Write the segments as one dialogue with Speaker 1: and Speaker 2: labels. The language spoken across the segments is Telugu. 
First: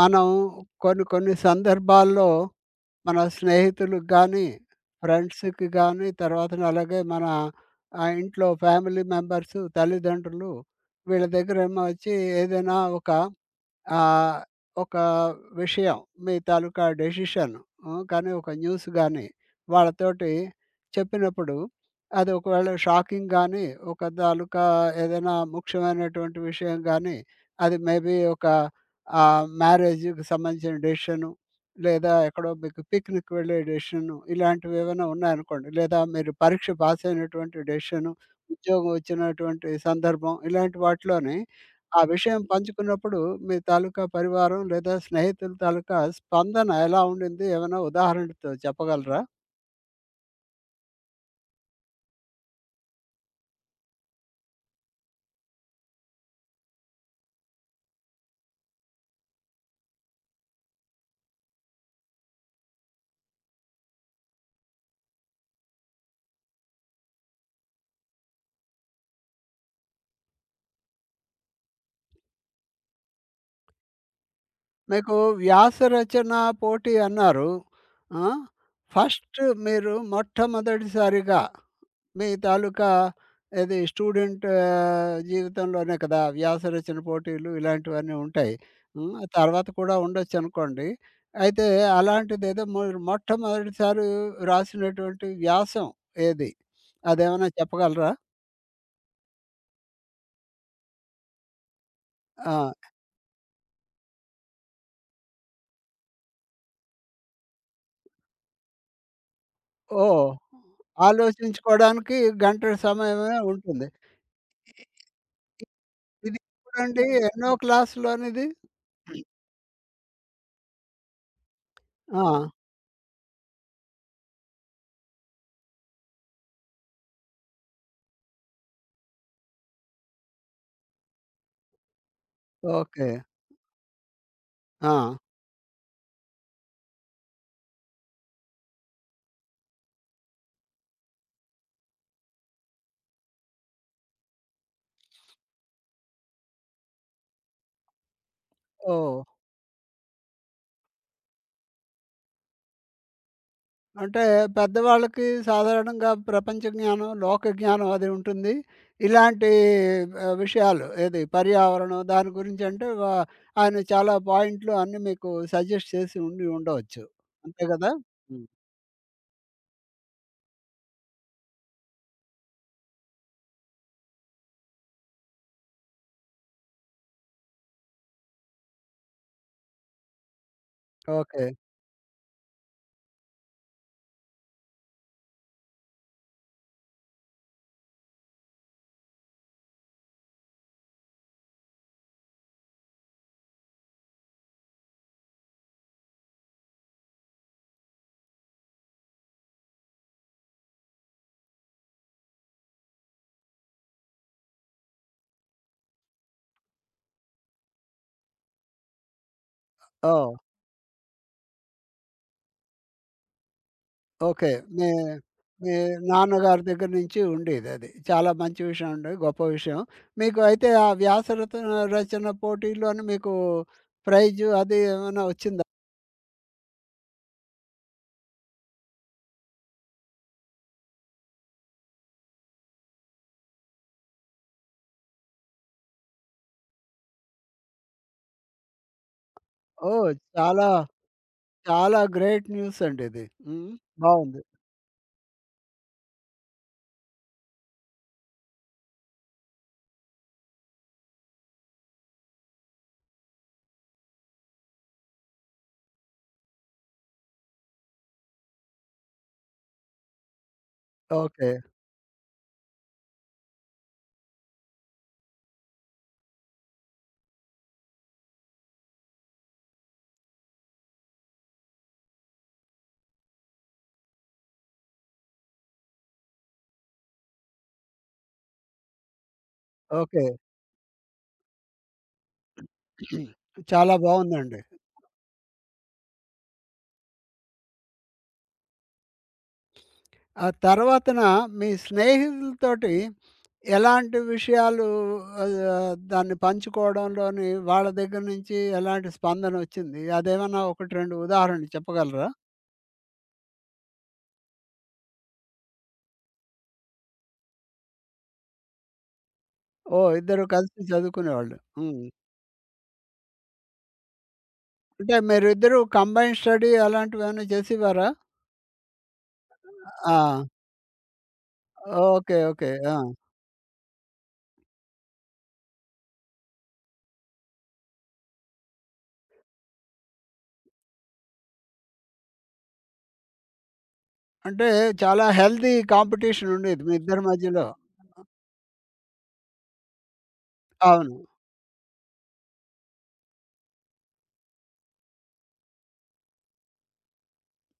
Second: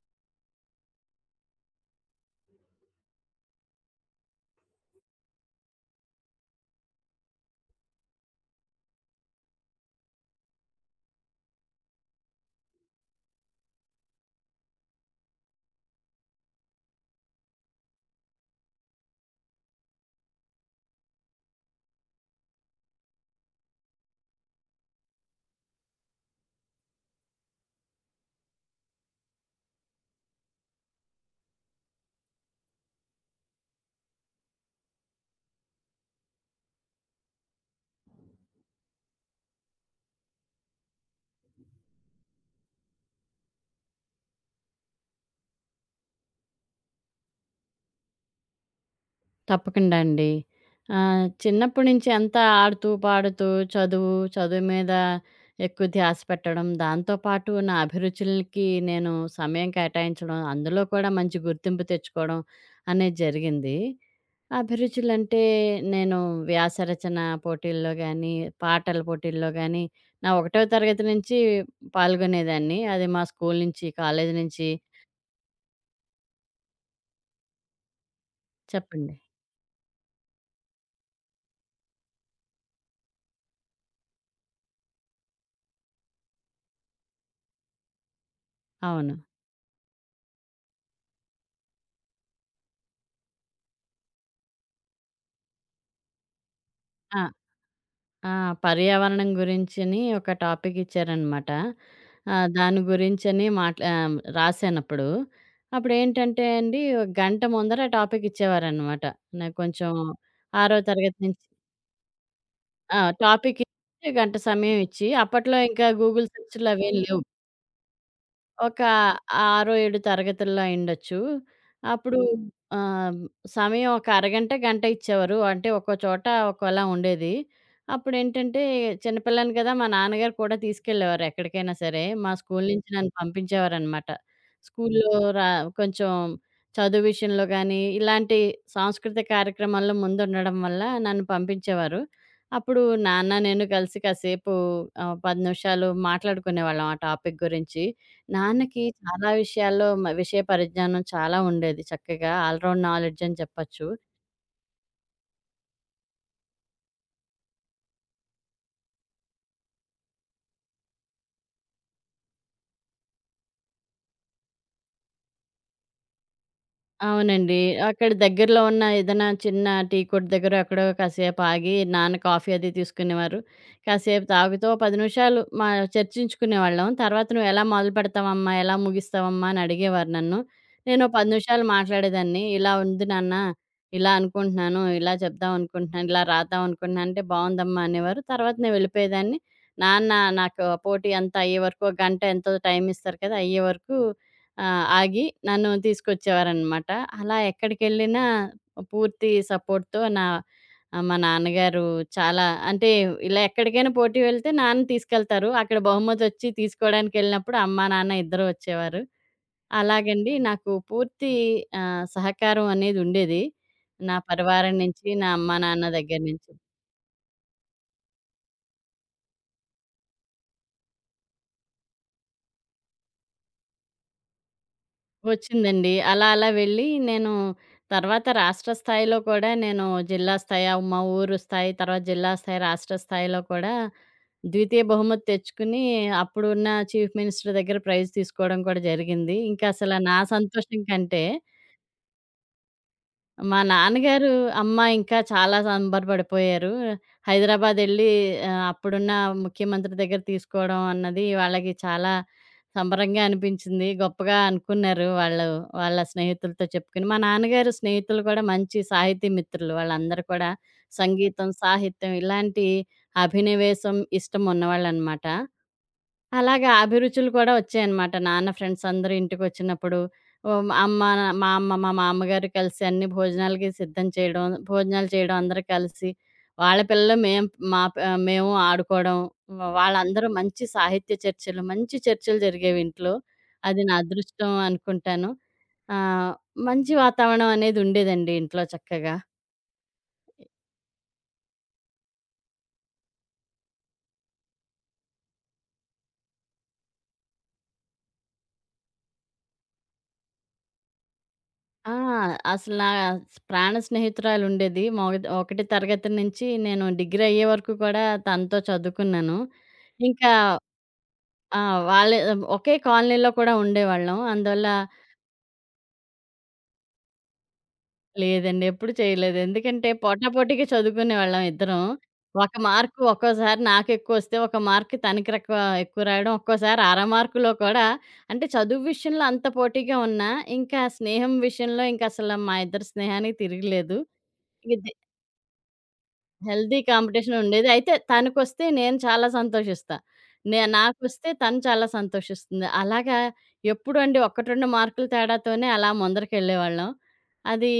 Speaker 1: మనం కొన్ని కొన్ని సందర్భాల్లో మన స్నేహితులకు గానీ, ఫ్రెండ్స్‌కి గానీ, తర్వాతన అలాగే మన ఇంట్లో ఫ్యామిలీ మెంబర్స్, తల్లిదండ్రులు వీళ్ళ దగ్గరేమో వచ్చి ఏదైనా ఆహ్, ఒక విషయం, మీ తాలూకా డెసిషన్. కానీ ఒక న్యూస్ గాని వాళ్ళతోటి చెప్పినప్పుడు అది ఒకవేళ షాకింగ్ గాని, ఒక తాలూకా ఏదైనా ముఖ్యమైనటువంటి విషయం గాని, అది మేబీ ఒక మ్యారేజ్‌కి సంబంధించిన డెసిషను, లేదా ఎక్కడో మీకు పిక్‌నిక్ వెళ్ళే డెసిషను, ఇలాంటివి ఏమైనా ఉన్నాయనుకోండి. లేదా మీరు పరీక్ష పాస్ అయినటువంటి డెసిషను, ఉద్యోగం వచ్చినటువంటి సందర్భం, ఇలాంటి వాటిలోని ఆ విషయం పంచుకున్నప్పుడు మీ తాలూకా పరివారం లేదా స్నేహితుల తాలూకా స్పందన ఎలా ఉండింది? ఏమైనా ఉదాహరణతో చెప్పగలరా?
Speaker 2: తప్పకుండా అండి. చిన్నప్పటి నుంచి అంతా ఆడుతూ, పాడుతూ చదువు మీద ఎక్కువ ధ్యాస పెట్టడం, దాంతో పాటు నా అభిరుచులకి నేను సమయం కేటాయించడం, అందులో కూడా మంచి గుర్తింపు తెచ్చుకోవడం అనేది జరిగింది. అభిరుచులంటే నేను వ్యాస రచన పోటీల్లో గానీ, పాటల పోటీల్లో గానీ, నా ఒకటో తరగతి నుంచి పాల్గొనేదాన్ని. అది మా స్కూల్ నుంచి, కాలేజీ నుంచి
Speaker 1: మీకు వ్యాస రచన పోటీ అన్నారు. ఆ!
Speaker 2: చెప్పండి.
Speaker 1: ఫస్ట్, మీరు మొట్టమొదటిసారిగా మీ తాలూకా ఏది స్టూడెంట్ జీవితంలోనే కదా! వ్యాసరచన పోటీలు ఇలాంటివన్నీ ఉంటాయి. హ్మ్.
Speaker 2: అవును.
Speaker 1: తర్వాత కూడా ఉండొచ్చనుకోండి. అయితే అలాంటిదేదో మీరు మొట్టమొదటిసారి రాసినటువంటి వ్యాసం ఏది?
Speaker 2: ఆ!
Speaker 1: అదేమన్నా చెప్పగలరా?
Speaker 2: ఆ! పర్యావరణం గురించని ఒక టాపిక్ ఇచ్చారనమాట.
Speaker 1: ఆ!
Speaker 2: దాని గురించని రాసానప్పుడు, అప్పుడేంటంటే అండి, ఒక గంట ముందర టాపిక్ ఇచ్చేవారనమాట. నాకు కొంచెం
Speaker 1: ఓహ్!
Speaker 2: ఆరో తరగతి నుంచి.
Speaker 1: ఆలోచించుకోవడానికి గంట
Speaker 2: ఆ!
Speaker 1: సమయమే
Speaker 2: టాపిక్
Speaker 1: ఉంటుంది.
Speaker 2: ఇచ్చి, గంట సమయం ఇచ్చి, అప్పట్లో ఇంకా గూగుల్
Speaker 1: ఇది
Speaker 2: సెర్చ్‌లు అవేం
Speaker 1: ఎప్పుడండి
Speaker 2: లేవు.
Speaker 1: ఎన్నో క్లాస్‌లోనిది?
Speaker 2: ఒక ఆరో, ఏడో తరగతుల్లో అయ్యుండొచ్చు. అప్పుడు.
Speaker 1: ఆ!
Speaker 2: ఆహ్, సమయం ఒక అరగంట, గంట ఇచ్చేవారు. అంటే ఒక్కో చోట ఒక్కోలా ఉండేది. అప్పుడేంటంటే చిన్నపిల్లని కదా! మా నాన్నగారు కూడా తీసుకెళ్ళేవారు ఎక్కడికైనా సరే. మా స్కూల్ నుంచి
Speaker 1: ఓకే.
Speaker 2: నన్ను పంపించేవారనమాట.
Speaker 1: ఆ!
Speaker 2: స్కూల్లో రా కొంచెం చదువు విషయంలో గానీ, ఇలాంటి సాంస్కృతిక కార్యక్రమాల్లో ముందుండడం వల్ల నన్ను పంపించేవారు. అప్పుడు నాన్న, నేను కలిసి కాసేపు 10 నిమిషాలు మాట్లాడుకునేవాళ్ళం ఆ టాపిక్ గురించి. నాన్నకి
Speaker 1: ఓహ్!
Speaker 2: చాలా విషయాల్లో విషయ పరిజ్ఞానం చాలా ఉండేది. చక్కగా ఆల్ రౌండ్ నాలెడ్జ్ అని చెప్పొచ్చు.
Speaker 1: అంటే పెద్దవాళ్ళకి సాధారణంగా ప్రపంచ జ్ఞానం, లోక జ్ఞానం అది ఉంటుంది. ఇలాంటి విషయాలు, ఏది పర్యావరణం దాని గురించి అంటే, ఆయన చాలా పాయింట్లు అన్నీ మీకు సజెస్ట్ చేసి ఉండి ఉండవచ్చు.
Speaker 2: అవునండి.
Speaker 1: అంతే గదా!
Speaker 2: అక్కడ
Speaker 1: హ్మ్.
Speaker 2: దగ్గరలో ఉన్న ఏదైనా చిన్న టీ కొట్టు దగ్గరో, ఎక్కడో కాసేపు ఆగి నాన్న కాఫీ అది తీసుకునేవారు. కాసేపు తాగుతూ ఓ 10 నిమిషాలు చర్చించుకునేవాళ్ళం. తర్వాత "నువ్వు ఎలా మొదలుపెడతావమ్మా? ఎలా ముగిస్తావమ్మా?" అని అడిగేవారు నన్ను. నేను ఓ 10
Speaker 1: ఓకే.
Speaker 2: నిమిషాలు మాట్లాడేదాన్ని. "ఇలా ఉంది నాన్న. ఇలా అనుకుంటున్నాను. ఇలా చెప్దామనుకుంటున్నాను. ఇలా రాద్దామనుకుంటున్నాను" అంటే "బావుందమ్మా" అనేవారు. తర్వాత నేను వెళ్ళిపోయేదాన్ని. నాన్న నాకు పోటీ అంతా అయ్యేవరకు ఒక గంట ఎంతో టైమిస్తారు కదా! అయ్యేవరకు ఆ! ఆగి నన్ను తీసుకొచ్చేవారనమాట. అలా ఎక్కడికెళ్ళినా పూర్తి సపోర్ట్‌తో నా, మా నాన్నగారు చాలా, అంటే ఇలా ఎక్కడికైనా పోటీ వెళ్తే నాన్న తీసుకెళ్తారు. అక్కడ బహుమతొచ్చి తీసుకోవడానికెళ్ళినప్పుడు అమ్మ, నాన్న ఇద్దరూ వచ్చేవారు.
Speaker 1: ఓహ్!
Speaker 2: అలాగండి నాకు పూర్తి సహకారం అనేది ఉండేది. నా
Speaker 1: ఓకే.
Speaker 2: పరివారం
Speaker 1: మీ
Speaker 2: నుంచి, నా అమ్మ,
Speaker 1: మీ
Speaker 2: నాన్న దగ్గర నుంచి.
Speaker 1: నాన్నగారి దగ్గర నుంచి ఉండేదది. చాలా మంచి విషయం అండి. గొప్ప విషయం. మీకు అయితే ఆ వ్యాస రత రచన పోటీలోని మీకు ప్రైజు అది ఏమైనా వచ్చిందా?
Speaker 2: వచ్చిందండి. అలా అలా వెళ్ళి నేను తర్వాత రాష్ట్ర స్థాయిలో కూడా నేను జిల్లా స్థాయి, ఆ మా ఊరు స్థాయి, తర్వాత జిల్లా స్థాయి, రాష్ట్ర స్థాయిలో కూడా ద్వితీయ బహుమతి తెచ్చుకుని అప్పుడున్న చీఫ్ మినిస్టర్ దగ్గర ప్రైజ్ తీసుకోవడం కూడా జరిగింది. ఇంకా అసల
Speaker 1: ఓహ్!
Speaker 2: నా
Speaker 1: చాలా
Speaker 2: సంతోషం కంటే
Speaker 1: చాలా గ్రేట్ న్యూస్ అండి ఇది.
Speaker 2: మా
Speaker 1: హ్మ్.
Speaker 2: నాన్నగారు,
Speaker 1: బావుంది.
Speaker 2: అమ్మ ఇంకా చాలా సంబరపడిపోయారు. హైదరాబాదెళ్ళి అప్పుడున్న ముఖ్యమంత్రి దగ్గర తీసుకోవడం అన్నది వాళ్ళకి చాలా సంబరంగా అనిపించింది. గొప్పగా అనుకున్నారు వాళ్ళు. వాళ్ళ స్నేహితులతో చెప్పుకుని. మా నాన్నగారు స్నేహితులు కూడా మంచి సాహితీ మిత్రులు. వాళ్ళందరూ కూడా సంగీతం,
Speaker 1: ఓకే.
Speaker 2: సాహిత్యం ఇలాంటి అభినివేశం ఇష్టం ఉన్నవాళ్ళనమాట. అలాగా అభిరుచులు కూడా వచ్చాయనమాట. నాన్న ఫ్రెండ్స్ అందరూ ఇంటికొచ్చినప్పుడు, అమ్మ, మా అమ్మ, మా మామ్మగారు కలిసి అన్ని భోజనాలకి సిద్ధం చేయడం, భోజనాలు చేయడం అందరూ కలిసి, వాళ్ళ పిల్లలు మేం మా పి మేము ఆడుకోవడం, వ హ్మ్.
Speaker 1: ఓకే.
Speaker 2: వాళ్ళందరూ మంచి సాహిత్య చర్చలు, మంచి చర్చలు జరిగేవి ఇంట్లో. అది
Speaker 1: చాలా
Speaker 2: నా అదృష్టం
Speaker 1: బావుందండి.
Speaker 2: అనుకుంటాను. ఆహ్, మంచి వాతావరణం అనేది ఉండేదండి ఇంట్లో చక్కగా.
Speaker 1: ఆ తర్వాతన మీ స్నేహితులతోటి ఎలాంటి విషయాలు, దాన్ని పంచుకోవడంలోని వాళ్ళ దగ్గర నుంచి ఎలాంటి స్పందన వచ్చింది? అదేమన్నా 1, 2 ఉదాహరణలు
Speaker 2: ఆ!
Speaker 1: చెప్పగలరా?
Speaker 2: అసలు నా ప్రాణ స్నేహితురాలుండేది. ఒకటి తరగతి నుంచి నేను డిగ్రీ అయ్యే వరకు కూడా తనతో చదువుకున్నాను.
Speaker 1: ఓహ్!
Speaker 2: ఇంకా
Speaker 1: ఇద్దరు కలిసి చదువుకునేవాళ్ళు.
Speaker 2: ఆ!
Speaker 1: హ్మ్.
Speaker 2: వాళ్ళే ఒకే కాలనీలో కూడా ఉండేవాళ్ళం. అందువల్ల
Speaker 1: అంటే మీరిద్దరూ కంబైన్డ్ స్టడీ అలాంటివేమైనా చేసేవారా?
Speaker 2: లేదండి ఎప్పుడు చేయలేదు. ఎందుకంటే
Speaker 1: ఆ!
Speaker 2: పోటాపోటీగా చదువుకునేవాళ్ళం ఇద్దరం.
Speaker 1: ఓకే.
Speaker 2: ఒక
Speaker 1: ఓకే. ఆ!
Speaker 2: మార్కు ఒక్కోసారి నాకెక్కువొస్తే, ఒక మార్క్ తనకి ఎక్కువ రాయడం. ఒక్కోసారి అర మార్కులో కూడా, అంటే చదువు విషయంలో అంత పోటీగా ఉన్నా, ఇంకా స్నేహం విషయంలో ఇంకసల మా ఇద్దరి స్నేహానికి తిరగలేదు.
Speaker 1: అంటే చాలా హెల్తీ కాంపిటీషన్
Speaker 2: హెల్తీ
Speaker 1: ఉండేది మీ ఇద్దరి
Speaker 2: కాంపిటీషన్
Speaker 1: మధ్యలో.
Speaker 2: ఉండేది. అయితే తనకొస్తే నేను చాలా సంతోషిస్తా.
Speaker 1: అవును.
Speaker 2: నాకొస్తే తను చాలా సంతోషిస్తుంది. అలాగా ఎప్పుడండి 1, 2 మార్కుల తేడాతోనే అలా ముందరకెళ్ళేవాళ్ళం. అది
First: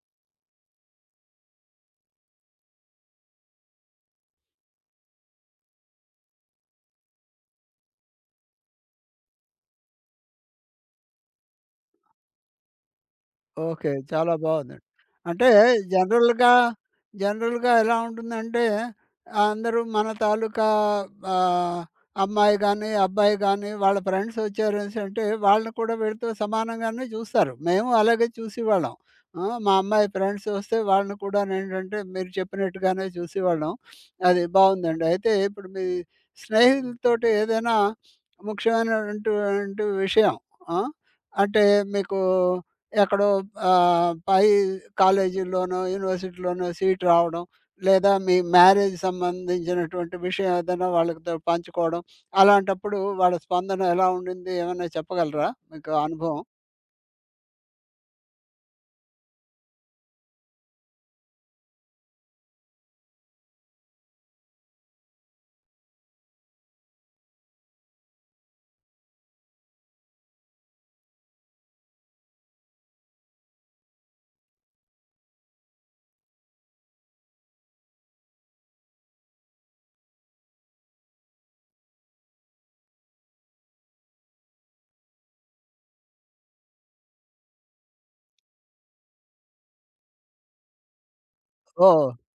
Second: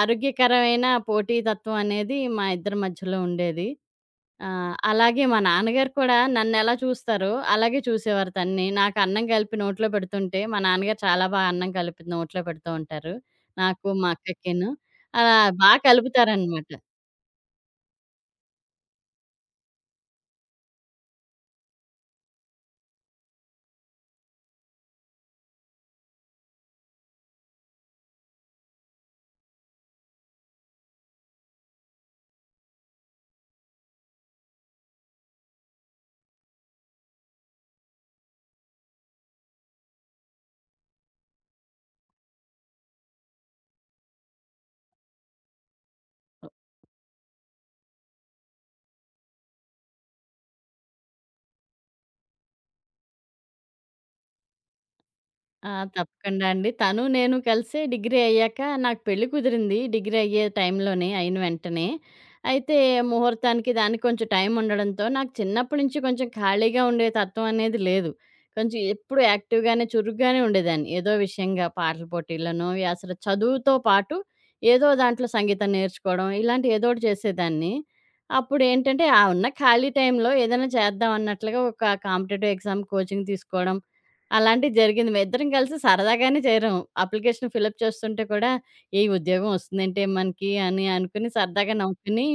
Speaker 2: ఆరోగ్యకరమైన పోటీతత్వం అనేది మా ఇద్దరి మధ్యలో ఉండేది. అలాగే మా నాన్నగారు కూడా నన్నెలా చూస్తారో అలాగే చూసేవారు తనని. నాకు అన్నం కలిపి నోట్లో పెడుతుంటే మా నాన్నగారు చాలా బాగా అన్నం కలిపి నోట్లో పెడుతూ ఉంటారు. నాకు,
Speaker 1: ఓకే.
Speaker 2: మా
Speaker 1: చాలా
Speaker 2: అక్కకిను.
Speaker 1: బావుందండి.
Speaker 2: అలా
Speaker 1: అంటే
Speaker 2: బా
Speaker 1: జనరల్‌గా,
Speaker 2: కలుపుతారనమాట.
Speaker 1: జనరల్‌గా ఎలా ఉంటుందంటే, అందరూ మన తాలూకా ఆహ్, అమ్మాయి గానీ, అబ్బాయి గానీ, వాళ్ళ ఫ్రెండ్స్ వచ్చారనేసంటే, వాళ్ళని కూడా వీళ్ళతో సమానంగానే చూస్తారు. మేము అలాగే చూసేవాళ్ళం. ఆ! మా అమ్మాయి ఫ్రెండ్స్ వస్తే వాళ్ళని కూడానేంటంటే, మీరు చెప్పినట్టుగానే చూసేవాళ్ళం. అది బావుందండి. అయితే ఇప్పుడు మీ స్నేహితులతోటి ఏదైనా ముఖ్యమైనటువంటి విషయం, ఆ! అంటే మీకు ఎక్కడో పై కాలేజీల్లోనో, యూనివర్సిటీలోనో సీట్ రావడం, లేదా మీ మ్యారేజ్ సంబంధించినటువంటి విషయం ఏదైనా వాళ్ళతో పంచుకోవడం, అలాంటప్పుడు వాళ్ళ స్పందన ఎలా ఉండింది? ఏమైనా చెప్పగలరా?
Speaker 2: ఆ!
Speaker 1: మీకు అనుభవం?
Speaker 2: తప్పకుండా అండి. తను నేను కలిసి డిగ్రీ అయ్యాక నాకు పెళ్లి కుదిరింది. డిగ్రీ అయ్యే టైంలోనే, అయిన వెంటనే. అయితే ముహూర్తానికి దానికి కొంచెం టైం ఉండడంతో నాకు చిన్నప్పటి నుంచి కొంచెం ఖాళీగా ఉండే తత్వం అనేది లేదు. కొంచెం ఎప్పుడు యాక్టివ్‌గానే, చురుగ్గానే ఉండేదాన్ని. ఏదో విషయంగా పాటల పోటీల్లోనో, అసలు చదువుతో పాటు ఏదో దాంట్లో సంగీతం నేర్చుకోవడం ఇలాంటి ఏదో ఒకటి చేసేదాన్ని. అప్పుడేంటంటే ఆ ఉన్న ఖాళీ టైంలో ఏదైనా చేద్దాం అన్నట్లుగా ఒక కాంపిటేటివ్ ఎగ్జామ్ కోచింగ్ తీసుకోవడం, అలాంటిది జరిగింది. మేమిద్దరం కలిసి సరదాగానే చేరాం. అప్లికేషన్ ఫిలప్ చేస్తుంటే కూడా, "ఏ ఉద్యోగం వస్తుందేంటే మనకి" అని అనుకుని సరదాగా
Speaker 1: ఓహ్!
Speaker 2: నవ్వుకుని,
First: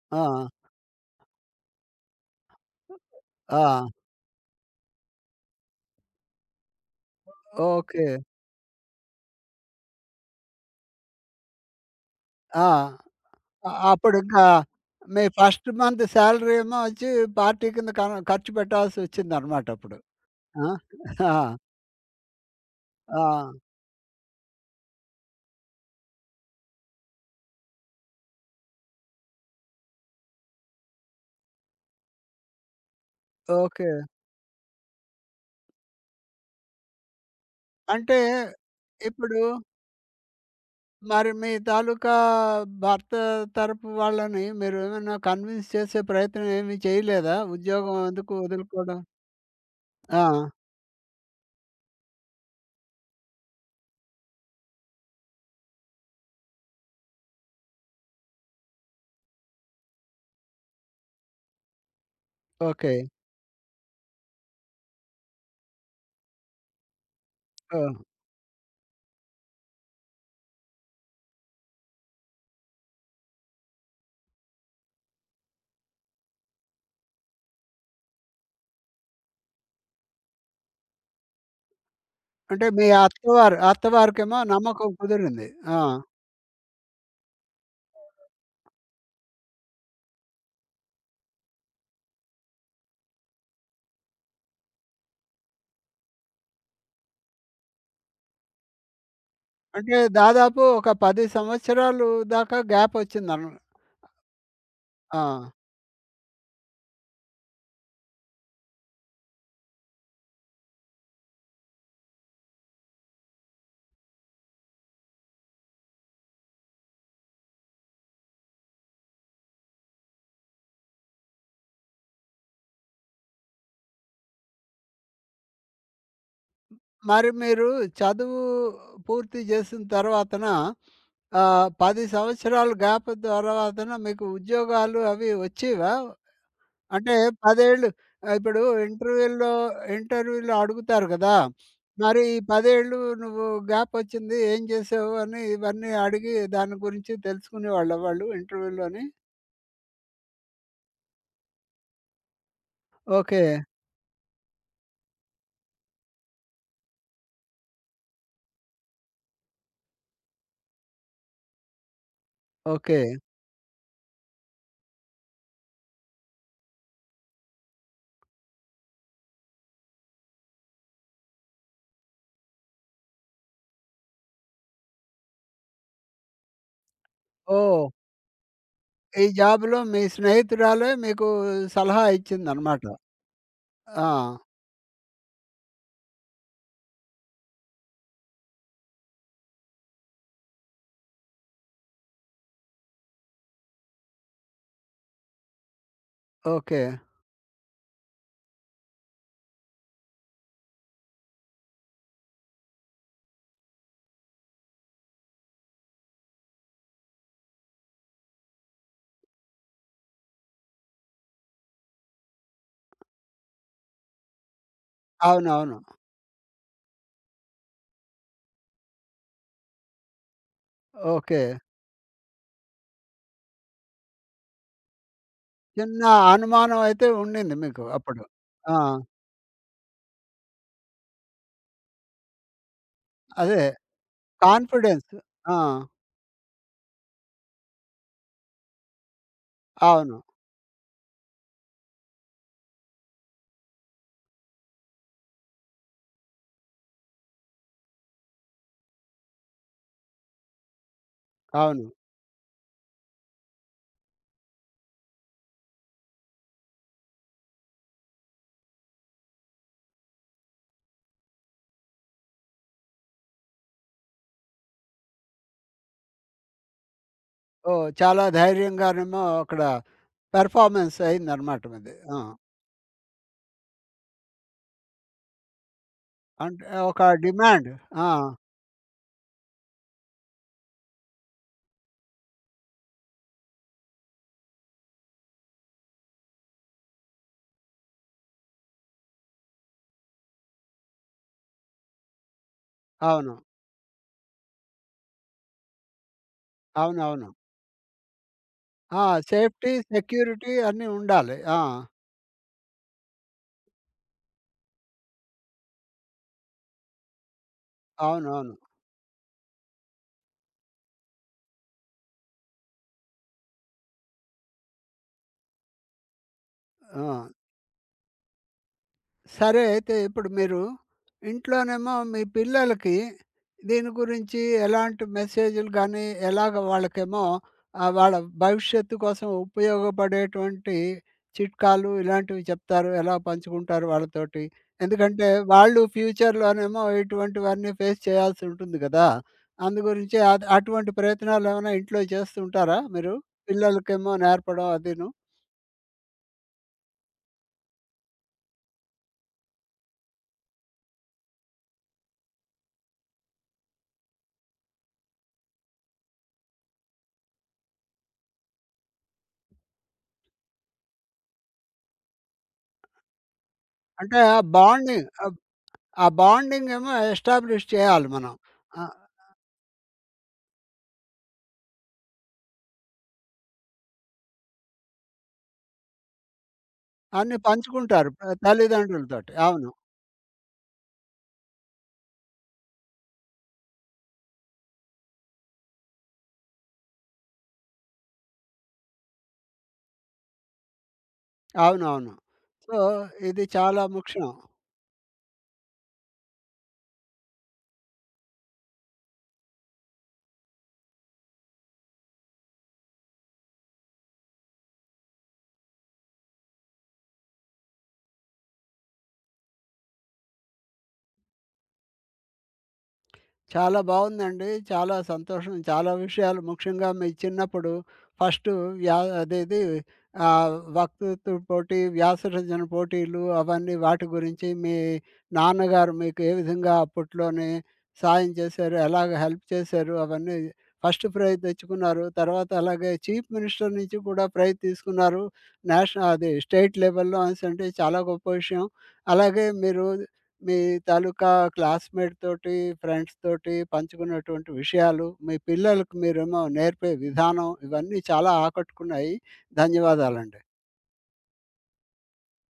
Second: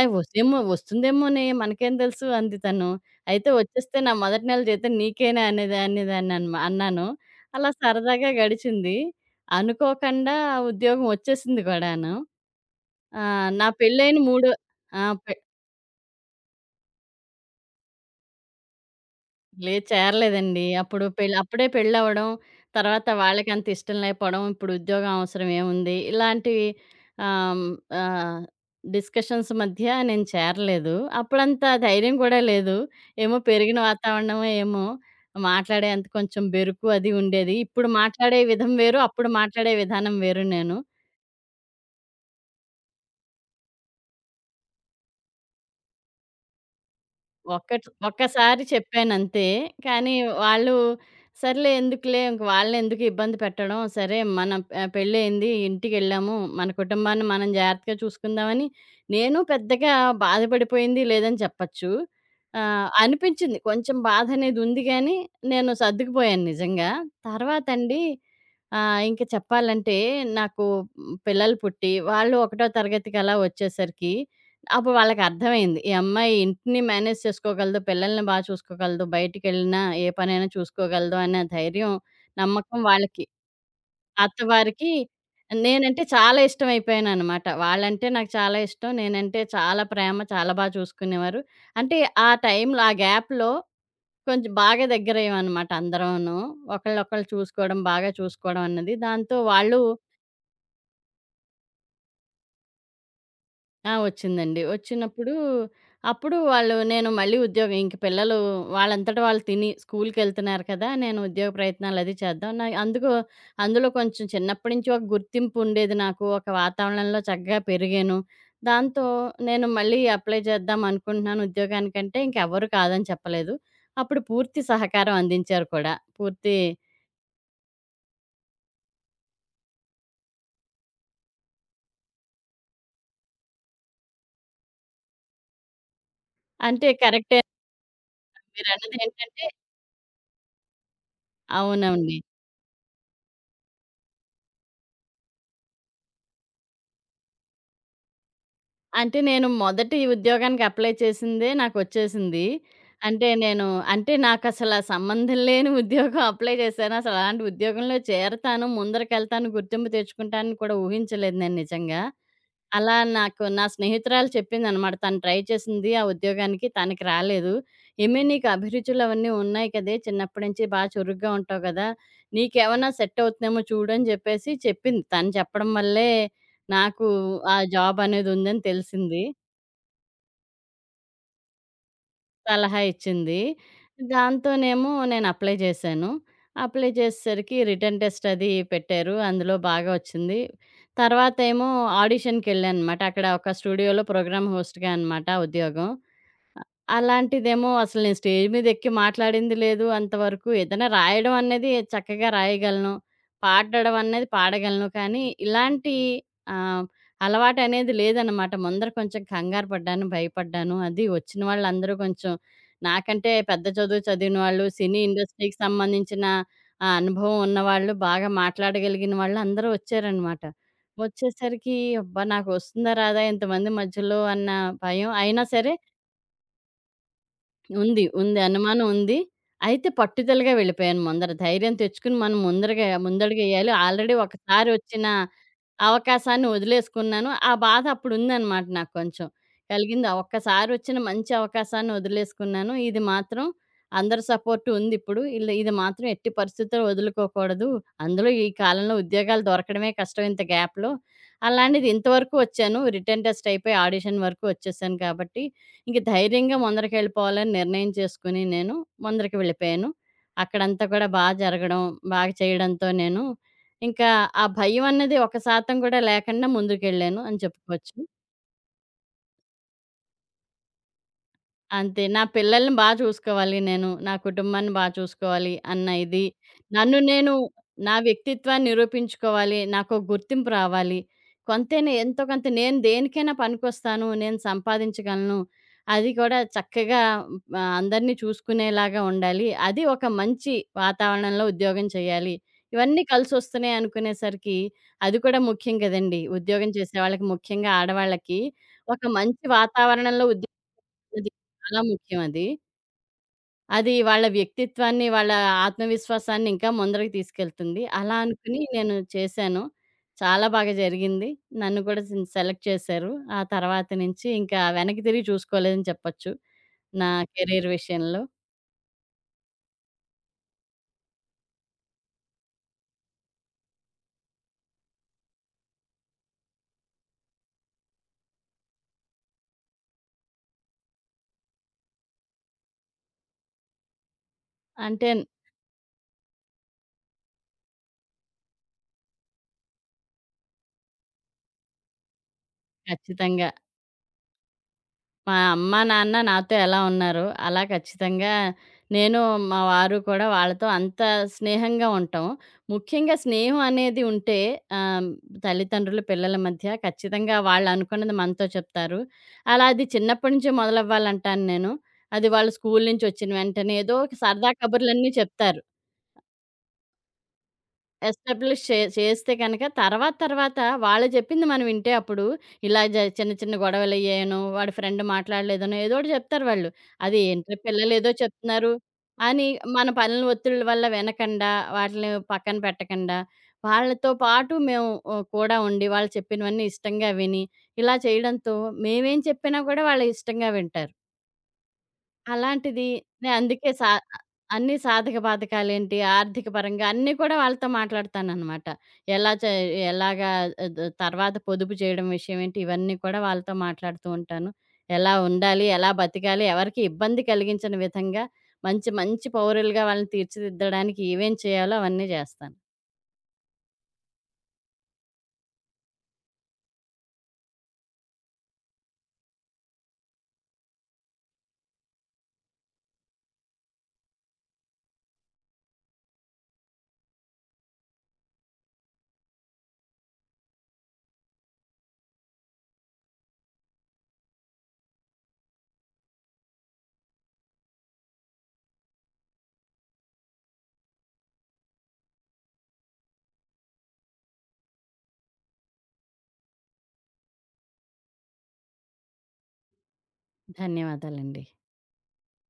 Speaker 2: "ఏయ్!
Speaker 1: ఆ!
Speaker 2: వస్తేమో వస్తుందేమోనే మనకేం తెలుసు" అంది తను. అయితే
Speaker 1: ఆ!
Speaker 2: "వచ్చేస్తే నా మొదటి నెల జీతం నీకేనా" అనేది అన్నాను. అలా
Speaker 1: ఓకే.
Speaker 2: సరదాగా గడిచింది. అనుకోకుండా ఆ ఉద్యోగం వచ్చేసింది కూడాను.
Speaker 1: ఆ!
Speaker 2: నా పెళ్ళైన
Speaker 1: అప్పుడింకా
Speaker 2: మూడో. ఆ!
Speaker 1: మీ
Speaker 2: పె
Speaker 1: ఫస్ట్ మంత్ సాలరీ ఏమో వచ్చి పార్టీ కింద ఖర్చు పెట్టాల్సొచ్చిందనమాట
Speaker 2: లేదు.
Speaker 1: అప్పుడు.
Speaker 2: చేరలేదండి.
Speaker 1: ఆ!
Speaker 2: అప్పుడు
Speaker 1: ఆ!
Speaker 2: అప్పుడే పెళ్ళవ్వడం, తర్వాత
Speaker 1: ఆ!
Speaker 2: వాళ్ళకంత ఇష్టం లేకపోవడం, ఇప్పుడు ఉద్యోగం అవసరం ఏముంది? ఇలాంటివి, ఆహ్, ఆహ్, డిస్కషన్స్ మధ్య నేను చేరలేదు. అప్పుడంత ధైర్యం కూడా లేదు. ఏమో పెరిగిన
Speaker 1: ఓకే.
Speaker 2: వాతావరణమో ఏమో! మాట్లాడే అంత కొంచెం బెరుకు అది ఉండేది. ఇప్పుడు
Speaker 1: అంటే
Speaker 2: మాట్లాడే విధం వేరు, అప్పుడు
Speaker 1: ఇప్పుడు
Speaker 2: మాట్లాడే విధానం వేరు నేను.
Speaker 1: మరి మీ తాలూకా భర్త తరపు వాళ్ళని మీరేమైనా కన్విన్స్ చేసే ప్రయత్నం ఏమీ చేయలేదా? ఉద్యోగం ఎందుకు
Speaker 2: ఒక్కసారి
Speaker 1: వదులుకోవడం?
Speaker 2: చెప్పానంతే. కానీ
Speaker 1: ఆ!
Speaker 2: వాళ్ళు. సర్లే ఎందుకులే ఇంక వాళ్ళనెందుకు ఇబ్బంది పెట్టడం. సరే మన, పెళ్ళయింది ఇంటికెళ్ళాము. మన కుటుంబాన్ని మనం జాగ్రత్తగా చూసుకుందామని నేను పెద్దగా బాధపడిపోయింది లేదని చెప్పచ్చు.
Speaker 1: ఓకే.
Speaker 2: అనిపించింది. కొంచెం బాధనేదుంది గానీ, నేను సర్దుకుపోయాను నిజంగా.
Speaker 1: ఆ!
Speaker 2: తర్వాతండి, ఇంక చెప్పాలంటే నాకు, పిల్లలు పుట్టి, వాళ్ళు ఒకటో తరగతికి అలా వచ్చేసరికి అప్పుడు వాళ్ళకర్థమైంది. ఈ అమ్మాయి ఇంటిని మేనేజ్ చేసుకోగలదు, పిల్లల్ని బా చూసుకోగలదు, బయటికెళ్ళినా ఏ పనైనా చూసుకోగలదు అనే ధైర్యం,
Speaker 1: అంటే
Speaker 2: నమ్మకం
Speaker 1: మీ
Speaker 2: వాళ్ళకి.
Speaker 1: అత్తవారికేమో నమ్మకం
Speaker 2: అత్తవారికి
Speaker 1: కుదిరింది. ఆ!
Speaker 2: నేనంటే చాలా ఇష్టమైపోయాననమాట. వాళ్ళంటే నాకు చాలా ఇష్టం. నేనంటే చాలా ప్రేమ, చాలా బా చూసుకునేవారు. అంటే ఆ టైంలో, ఆ గ్యాప్‌లో కొంచెం బాగా దగ్గరయ్యామనమాట అందరమును. ఒకళ్ళనొకళ్ళు చూసుకోవడం, బాగా చూసుకోవడం అన్నది. దాంతో వాళ్ళు.
Speaker 1: అంటే దాదాపు ఒక 10 సంవత్సరాలు దాకా గ్యాపొచ్చిందన.
Speaker 2: వచ్చిందండి.
Speaker 1: ఆ!
Speaker 2: వచ్చినప్పుడు అప్పుడు వాళ్ళు నేను మళ్ళీ ఉద్యోగం ఇంక పిల్లలు వాళ్ళంతట వాళ్ళు తిని స్కూల్‌కెళ్తున్నారు కదా! నేను ఉద్యోగ ప్రయత్నాలది చేద్దాం. నా అందుకు, అందులో కొంచెం చిన్నప్పటి నుంచి ఒక గుర్తింపు ఉండేది నాకు. ఒక వాతావరణంలో చక్కగా పెరిగాను. దాంతో నేను మళ్ళీ అప్లై చేద్దాం అనుకుంటున్నాను ఉద్యోగానికంటే ఇంకెవ్వరు కాదని చెప్పలేదు. అప్పుడు పూర్తి సహకారం అందించారు కూడా. పూర్తి,
Speaker 1: మరి మీరు చదువు పూర్తి చేసిన తర్వాతన 10 సంవత్సరాలు గ్యాప్ తర్వాతన మీకు ఉద్యోగాలు అవి వచ్చేవా?
Speaker 2: అంటే
Speaker 1: అంటే
Speaker 2: కరెక్టే,
Speaker 1: 10 ఏళ్ళు, ఇప్పుడు
Speaker 2: మీరన్నదేంటంటే
Speaker 1: ఇంటర్వ్యూ‌లో ఇంటర్వ్యూ‌లో అడుగుతారు గదా!
Speaker 2: అవునండి.
Speaker 1: మరి ఈ 10 ఏళ్ళు నువ్వు గ్యాప్ వచ్చింది ఏం చేసావు అని ఇవన్నీ అడిగి దాని గురించి తెలుసుకునేవాళ్ళా వాళ్ళు ఇంటర్వ్యూ‌లోని?
Speaker 2: అంటే నేను మొదటి ఉద్యోగానికి అప్లై చేసిందే నాకొచ్చేసింది. అంటే
Speaker 1: ఓకే.
Speaker 2: నేను, అంటే నాకసల సంబంధం లేని ఉద్యోగం అప్లై చేశాను. అసలు అలాంటి ఉద్యోగంలో చేరతాను, ముందరకెళ్తాను, గుర్తింపు తెచ్చుకుంటానని కూడా ఊహించలేదు నేను నిజంగా. అలా
Speaker 1: ఓకే.
Speaker 2: నాకు నా స్నేహితురాలు చెప్పిందనమాట. తను ట్రై చేసింది ఆ ఉద్యోగానికి. తనకి రాలేదు. "ఏమే నీకు అభిరుచులవన్నీ ఉన్నాయి కదే! చిన్నప్పటి నుంచి బా చురుగ్గా ఉంటావు కదా! నీకేమన్నా సెట్ అవుతుందేమో చూడు" అని చెప్పేసి చెప్పింది. తను చెప్పడం వల్లే నాకు ఆ
Speaker 1: ఓహ్!
Speaker 2: జాబ్ అనేది ఉందని తెలిసింది.
Speaker 1: ఈ జాబ్‌లో మీ స్నేహితురాలే మీకు సలహా
Speaker 2: సలహా
Speaker 1: ఇచ్చిందనమాట.
Speaker 2: ఇచ్చింది.
Speaker 1: ఆ!
Speaker 2: దాంతోనేమో నేను అప్లై చేశాను. అప్లై చేసేసరికి రిటన్ టెస్ట్ అది పెట్టారు. అందులో బాగా వచ్చింది. తర్వాతేమో ఆడిషన్‌కెళ్ళాననమాట. అక్కడ ఒక స్టూడియోలో ప్రోగ్రామ్ హోస్ట్‌గా అనమాట ఉద్యోగం.
Speaker 1: ఓకే.
Speaker 2: అలాంటిదేమో అసలు నేను స్టేజ్ మీదెక్కి మాట్లాడింది లేదు అంతవరకు. ఏదైనా రాయడం అనేది చక్కగా రాయగలను. పాడడం అనేది పాడగలను. కానీ ఇలాంటి ఆహ్, అలవాటనేది లేదనమాట. ముందర కొంచెం కంగారు పడ్డాను, భయపడ్డాను. అది వచ్చిన వాళ్ళందరూ కొంచెం నాకంటే పెద్ద చదువు చదివిన వాళ్ళు, సినీ ఇండస్ట్రీకి
Speaker 1: అవునవును.
Speaker 2: సంబంధించిన అనుభవం ఉన్నవాళ్ళు, బాగా మాట్లాడగలిగిన వాళ్ళు అందరూ వచ్చారనమాట.
Speaker 1: ఓకే.
Speaker 2: వచ్చేసరికి అబ్బా! నాకొస్తుందా రాదా ఇంతమంది మధ్యలో అన్న భయం. అయినా సరే
Speaker 1: చిన్న అనుమానం అయితే ఉండింది మీకు
Speaker 2: ఉంది.
Speaker 1: అప్పుడు.
Speaker 2: ఉంది.
Speaker 1: ఆ!
Speaker 2: అనుమానం ఉంది. అయితే పట్టుదలగా వెళ్ళిపోయాను ముందర. ధైర్యం తెచ్చుకుని మనం ముందరగా
Speaker 1: అదే
Speaker 2: ముందడుగేయాలి. Already
Speaker 1: confidence.
Speaker 2: ఒకసారొచ్చిన
Speaker 1: ఆ!
Speaker 2: అవకాశాన్ని వదిలేసుకున్నాను. ఆ బాధ అప్పుడుందనమాట నాకు కొంచెం. కలిగింది.
Speaker 1: అవును.
Speaker 2: ఒక్కసారొచ్చిన మంచి అవకాశాన్ని వదిలేసుకున్నాను. ఇది మాత్రం అందరి సపోర్ట్ ఉందిప్పుడు. ఇది మాత్రం ఎట్టి పరిస్థితుల్లో వదులుకోకూడదు. అందులో ఈ కాలంలో ఉద్యోగాలు దొరకడమే కష్టం ఇంత గ్యాప్‌లో. అలాంటిది
Speaker 1: అవును.
Speaker 2: ఇంతవరకు వచ్చాను. రిటెన్ టెస్ట్ అయిపోయి ఆడిషన్ వరకు వచ్చేసాను కాబట్టి ఇంక ధైర్యంగా ముందరికెళ్ళిపోవాలని నిర్ణయం చేసుకొని నేను ముందరికి వెళ్ళిపోయాను. అక్కడంతా కూడా బా జరగడం, బాగా చేయడంతో నేను ఇంకా ఆ భయం అన్నది 1% కూడా లేకుండా ముందుకెళ్ళాను అని
Speaker 1: ఓహ్!
Speaker 2: చెప్పుకోవచ్చు.
Speaker 1: చాలా ధైర్యంగానేమో అక్కడ పెర్ఫార్మన్స్ అయిందనమాట మీది.
Speaker 2: అంతే.
Speaker 1: ఆ!
Speaker 2: నా పిల్లల్ని బా చూసుకోవాలి నేను. నా కుటుంబాన్ని బా చూసుకోవాలి అన్న ఇది.
Speaker 1: అంటే
Speaker 2: నన్ను
Speaker 1: ఒక
Speaker 2: నేను
Speaker 1: డిమాండ్.
Speaker 2: నా
Speaker 1: ఆ!
Speaker 2: వ్యక్తిత్వాన్ని నిరూపించుకోవాలి. నాకో గుర్తింపు రావాలి. కొంతైనా ఎంతో కొంత నేను దేనికైనా పనికొస్తాను. నేను సంపాదించగలను. అది కూడా చక్కగా అందరిని చూసుకునేలాగా ఉండాలి. అది ఒక మంచి వాతావరణంలో ఉద్యోగం చేయాలి. ఇవన్నీ
Speaker 1: అవును.
Speaker 2: కలిసొస్తున్నాయి అనుకునేసరికి, అది కూడా ముఖ్యం కదండీ! ఉద్యోగం చేసేవాళ్ళకి
Speaker 1: అవునవును.
Speaker 2: ముఖ్యంగా ఆడవాళ్ళకి ఒక
Speaker 1: ఆ!
Speaker 2: మంచి
Speaker 1: సేఫ్టీ,
Speaker 2: వాతావరణంలో ఉద్యోగం,
Speaker 1: సెక్యూరిటీ అన్నీ
Speaker 2: అది
Speaker 1: ఉండాలి. ఆ!
Speaker 2: చాలా ముఖ్యం అది. అది వాళ్ళ వ్యక్తిత్వాన్ని, వాళ్ళ ఆత్మవిశ్వాసాన్ని ఇంకా ముందరకి తీసుకెళ్తుంది. అలా
Speaker 1: అవునవును.
Speaker 2: అనుకుని నేను చేశాను. చాలా బాగా జరిగింది. నన్ను కూడా సెలెక్ట్ చేశారు. ఆ తర్వాత నుంచి ఇంకా వెనక్కి తిరిగి చూసుకోలేదని చెప్పొచ్చు.
Speaker 1: ఆ!
Speaker 2: నా కెరీర్ విషయంలో.
Speaker 1: సరే అయితే ఇప్పుడు మీరు ఇంట్లోనేమో మీ పిల్లలకి దీని గురించి ఎలాంటి మెసేజ్‌లు గానీ, ఎలాగ వాళ్ళకేమో వాళ్ళ భవిష్యత్తు కోసం ఉపయోగపడేటువంటి చిట్కాలు ఇలాంటివి చెప్తారు? ఎలా పంచుకుంటారు వాళ్ళతోటి?
Speaker 2: అంటే
Speaker 1: ఎందుకంటే వాళ్ళు ఫ్యూచర్‌లోనేమో ఇటువంటివన్నీ ఫేస్ చేయాల్సి ఉంటుంది గదా! అందు గురించి అటువంటి ప్రయత్నాలు ఏమైనా ఇంట్లో చేస్తుంటారా మీరు?
Speaker 2: ఖచ్చితంగా.
Speaker 1: పిల్లలకేమో నేర్పడం అదీను.
Speaker 2: మా అమ్మ, నాన్న నాతో ఎలా ఉన్నారో, అలా ఖచ్చితంగా నేను, మా వారు కూడా వాళ్ళతో అంత స్నేహంగా ఉంటాం. ముఖ్యంగా స్నేహం అనేది ఉంటే ఆహ్, తల్లిదండ్రులు, పిల్లల మధ్య ఖచ్చితంగా వాళ్ళనుకున్నది మనతో చెప్తారు. అలా అది చిన్నప్పటి నుంచే మొదలవ్వాలంటాను నేను. అది వాళ్ళు స్కూలు నుంచొచ్చిన వెంటనే ఏదో ఒక
Speaker 1: అంటే ఆ
Speaker 2: సరదా
Speaker 1: బాండింగ్
Speaker 2: కబుర్లన్నీ
Speaker 1: ఆ
Speaker 2: చెప్తారు.
Speaker 1: ఆ బాండింగ్ ఏమో ఎస్టాబ్లిష్ చేయాలి మనం.
Speaker 2: ఎస్టాబ్లిష్
Speaker 1: ఆ!
Speaker 2: చేస్తే గనక తర్వాత తర్వాత వాళ్ళు చెప్పింది మనం వింటే అప్పుడు ఇలా చిన్న చిన్న గొడవలయ్యాయనో, వాడి ఫ్రెండ్ మాట్లాడలేదనో ఏదో ఒకటి చెప్తారు వాళ్ళు. అది
Speaker 1: అన్నీ
Speaker 2: ఏంట్రా
Speaker 1: పంచుకుంటారు.
Speaker 2: పిల్లలేదో
Speaker 1: ప
Speaker 2: చెప్తున్నారు
Speaker 1: తల్లిదండ్రులతోటి.
Speaker 2: అని
Speaker 1: అవును.
Speaker 2: మన పనుల ఒత్తిళ్ళ వల్ల వినకండా, వాటిని పక్కన పెట్టకండా, వాళ్ళతో పాటు మేము కూడా ఉండి వాళ్ళు చెప్పినవన్నీ ఇష్టంగా విని, ఇలా చేయడంతో మేమేం చెప్పినా కూడా వాళ్ళు ఇష్టంగా వింటారు.
Speaker 1: అవునవును. సో,
Speaker 2: అలాంటిది నేను
Speaker 1: ఇది
Speaker 2: అందుకే
Speaker 1: చాలా ముఖ్యం.
Speaker 2: అన్ని సాధక బాధకాలేంటి, ఆర్థిక పరంగా అన్నీ కూడా వాళ్ళతో మాట్లాడతాననమాట. ఎలా చే ఎలాగా, ఆహ్, తర్వాత పొదుపు చేయడం విషయం ఏంటి, ఇవన్నీ కూడా వాళ్ళతో మాట్లాడుతూ ఉంటాను. ఎలా ఉండాలి, ఎలా బతికాలి, ఎవరికీ ఇబ్బంది కలిగించని విధంగా మంచి మంచి పౌరులుగా వాళ్ళని తీర్చిదిద్దడానికి ఏమేం చేయాలో అవన్నీ చేస్తాను.
Speaker 1: చాలా బాగుందండి. చాలా సంతోషం. చాలా విషయాలు, ముఖ్యంగా మీ చిన్నప్పుడు ఫస్ట్ అదేది వక్తృత్వ పోటీ, వ్యాసరచన పోటీలు అవన్నీ, వాటి గురించి మీ నాన్నగారు మీకు ఏ విధంగా అప్పట్లోనే సాయం చేశారు, ఎలాగ హెల్ప్ చేశారు అవన్నీ, ఫస్ట్ ప్రైజ్ తెచ్చుకున్నారు. తర్వాత అలాగే చీఫ్ మినిస్టర్ నుంచి కూడా ప్రైజ్ తీసుకున్నారు. అది స్టేట్ లెవెల్‌లో అనేసంటే చాలా గొప్ప విషయం. అలాగే మీరు మీ తాలూకా క్లాస్‌మేట్ తోటి, ఫ్రెండ్స్ తోటి పంచుకున్నటువంటి విషయాలు, మీ పిల్లలకు మీరేమో నేర్పే విధానం ఇవన్నీ చాలా ఆకట్టుకున్నాయి. ధన్యవాదాలండి.
Speaker 2: ధన్యవాదాలండి.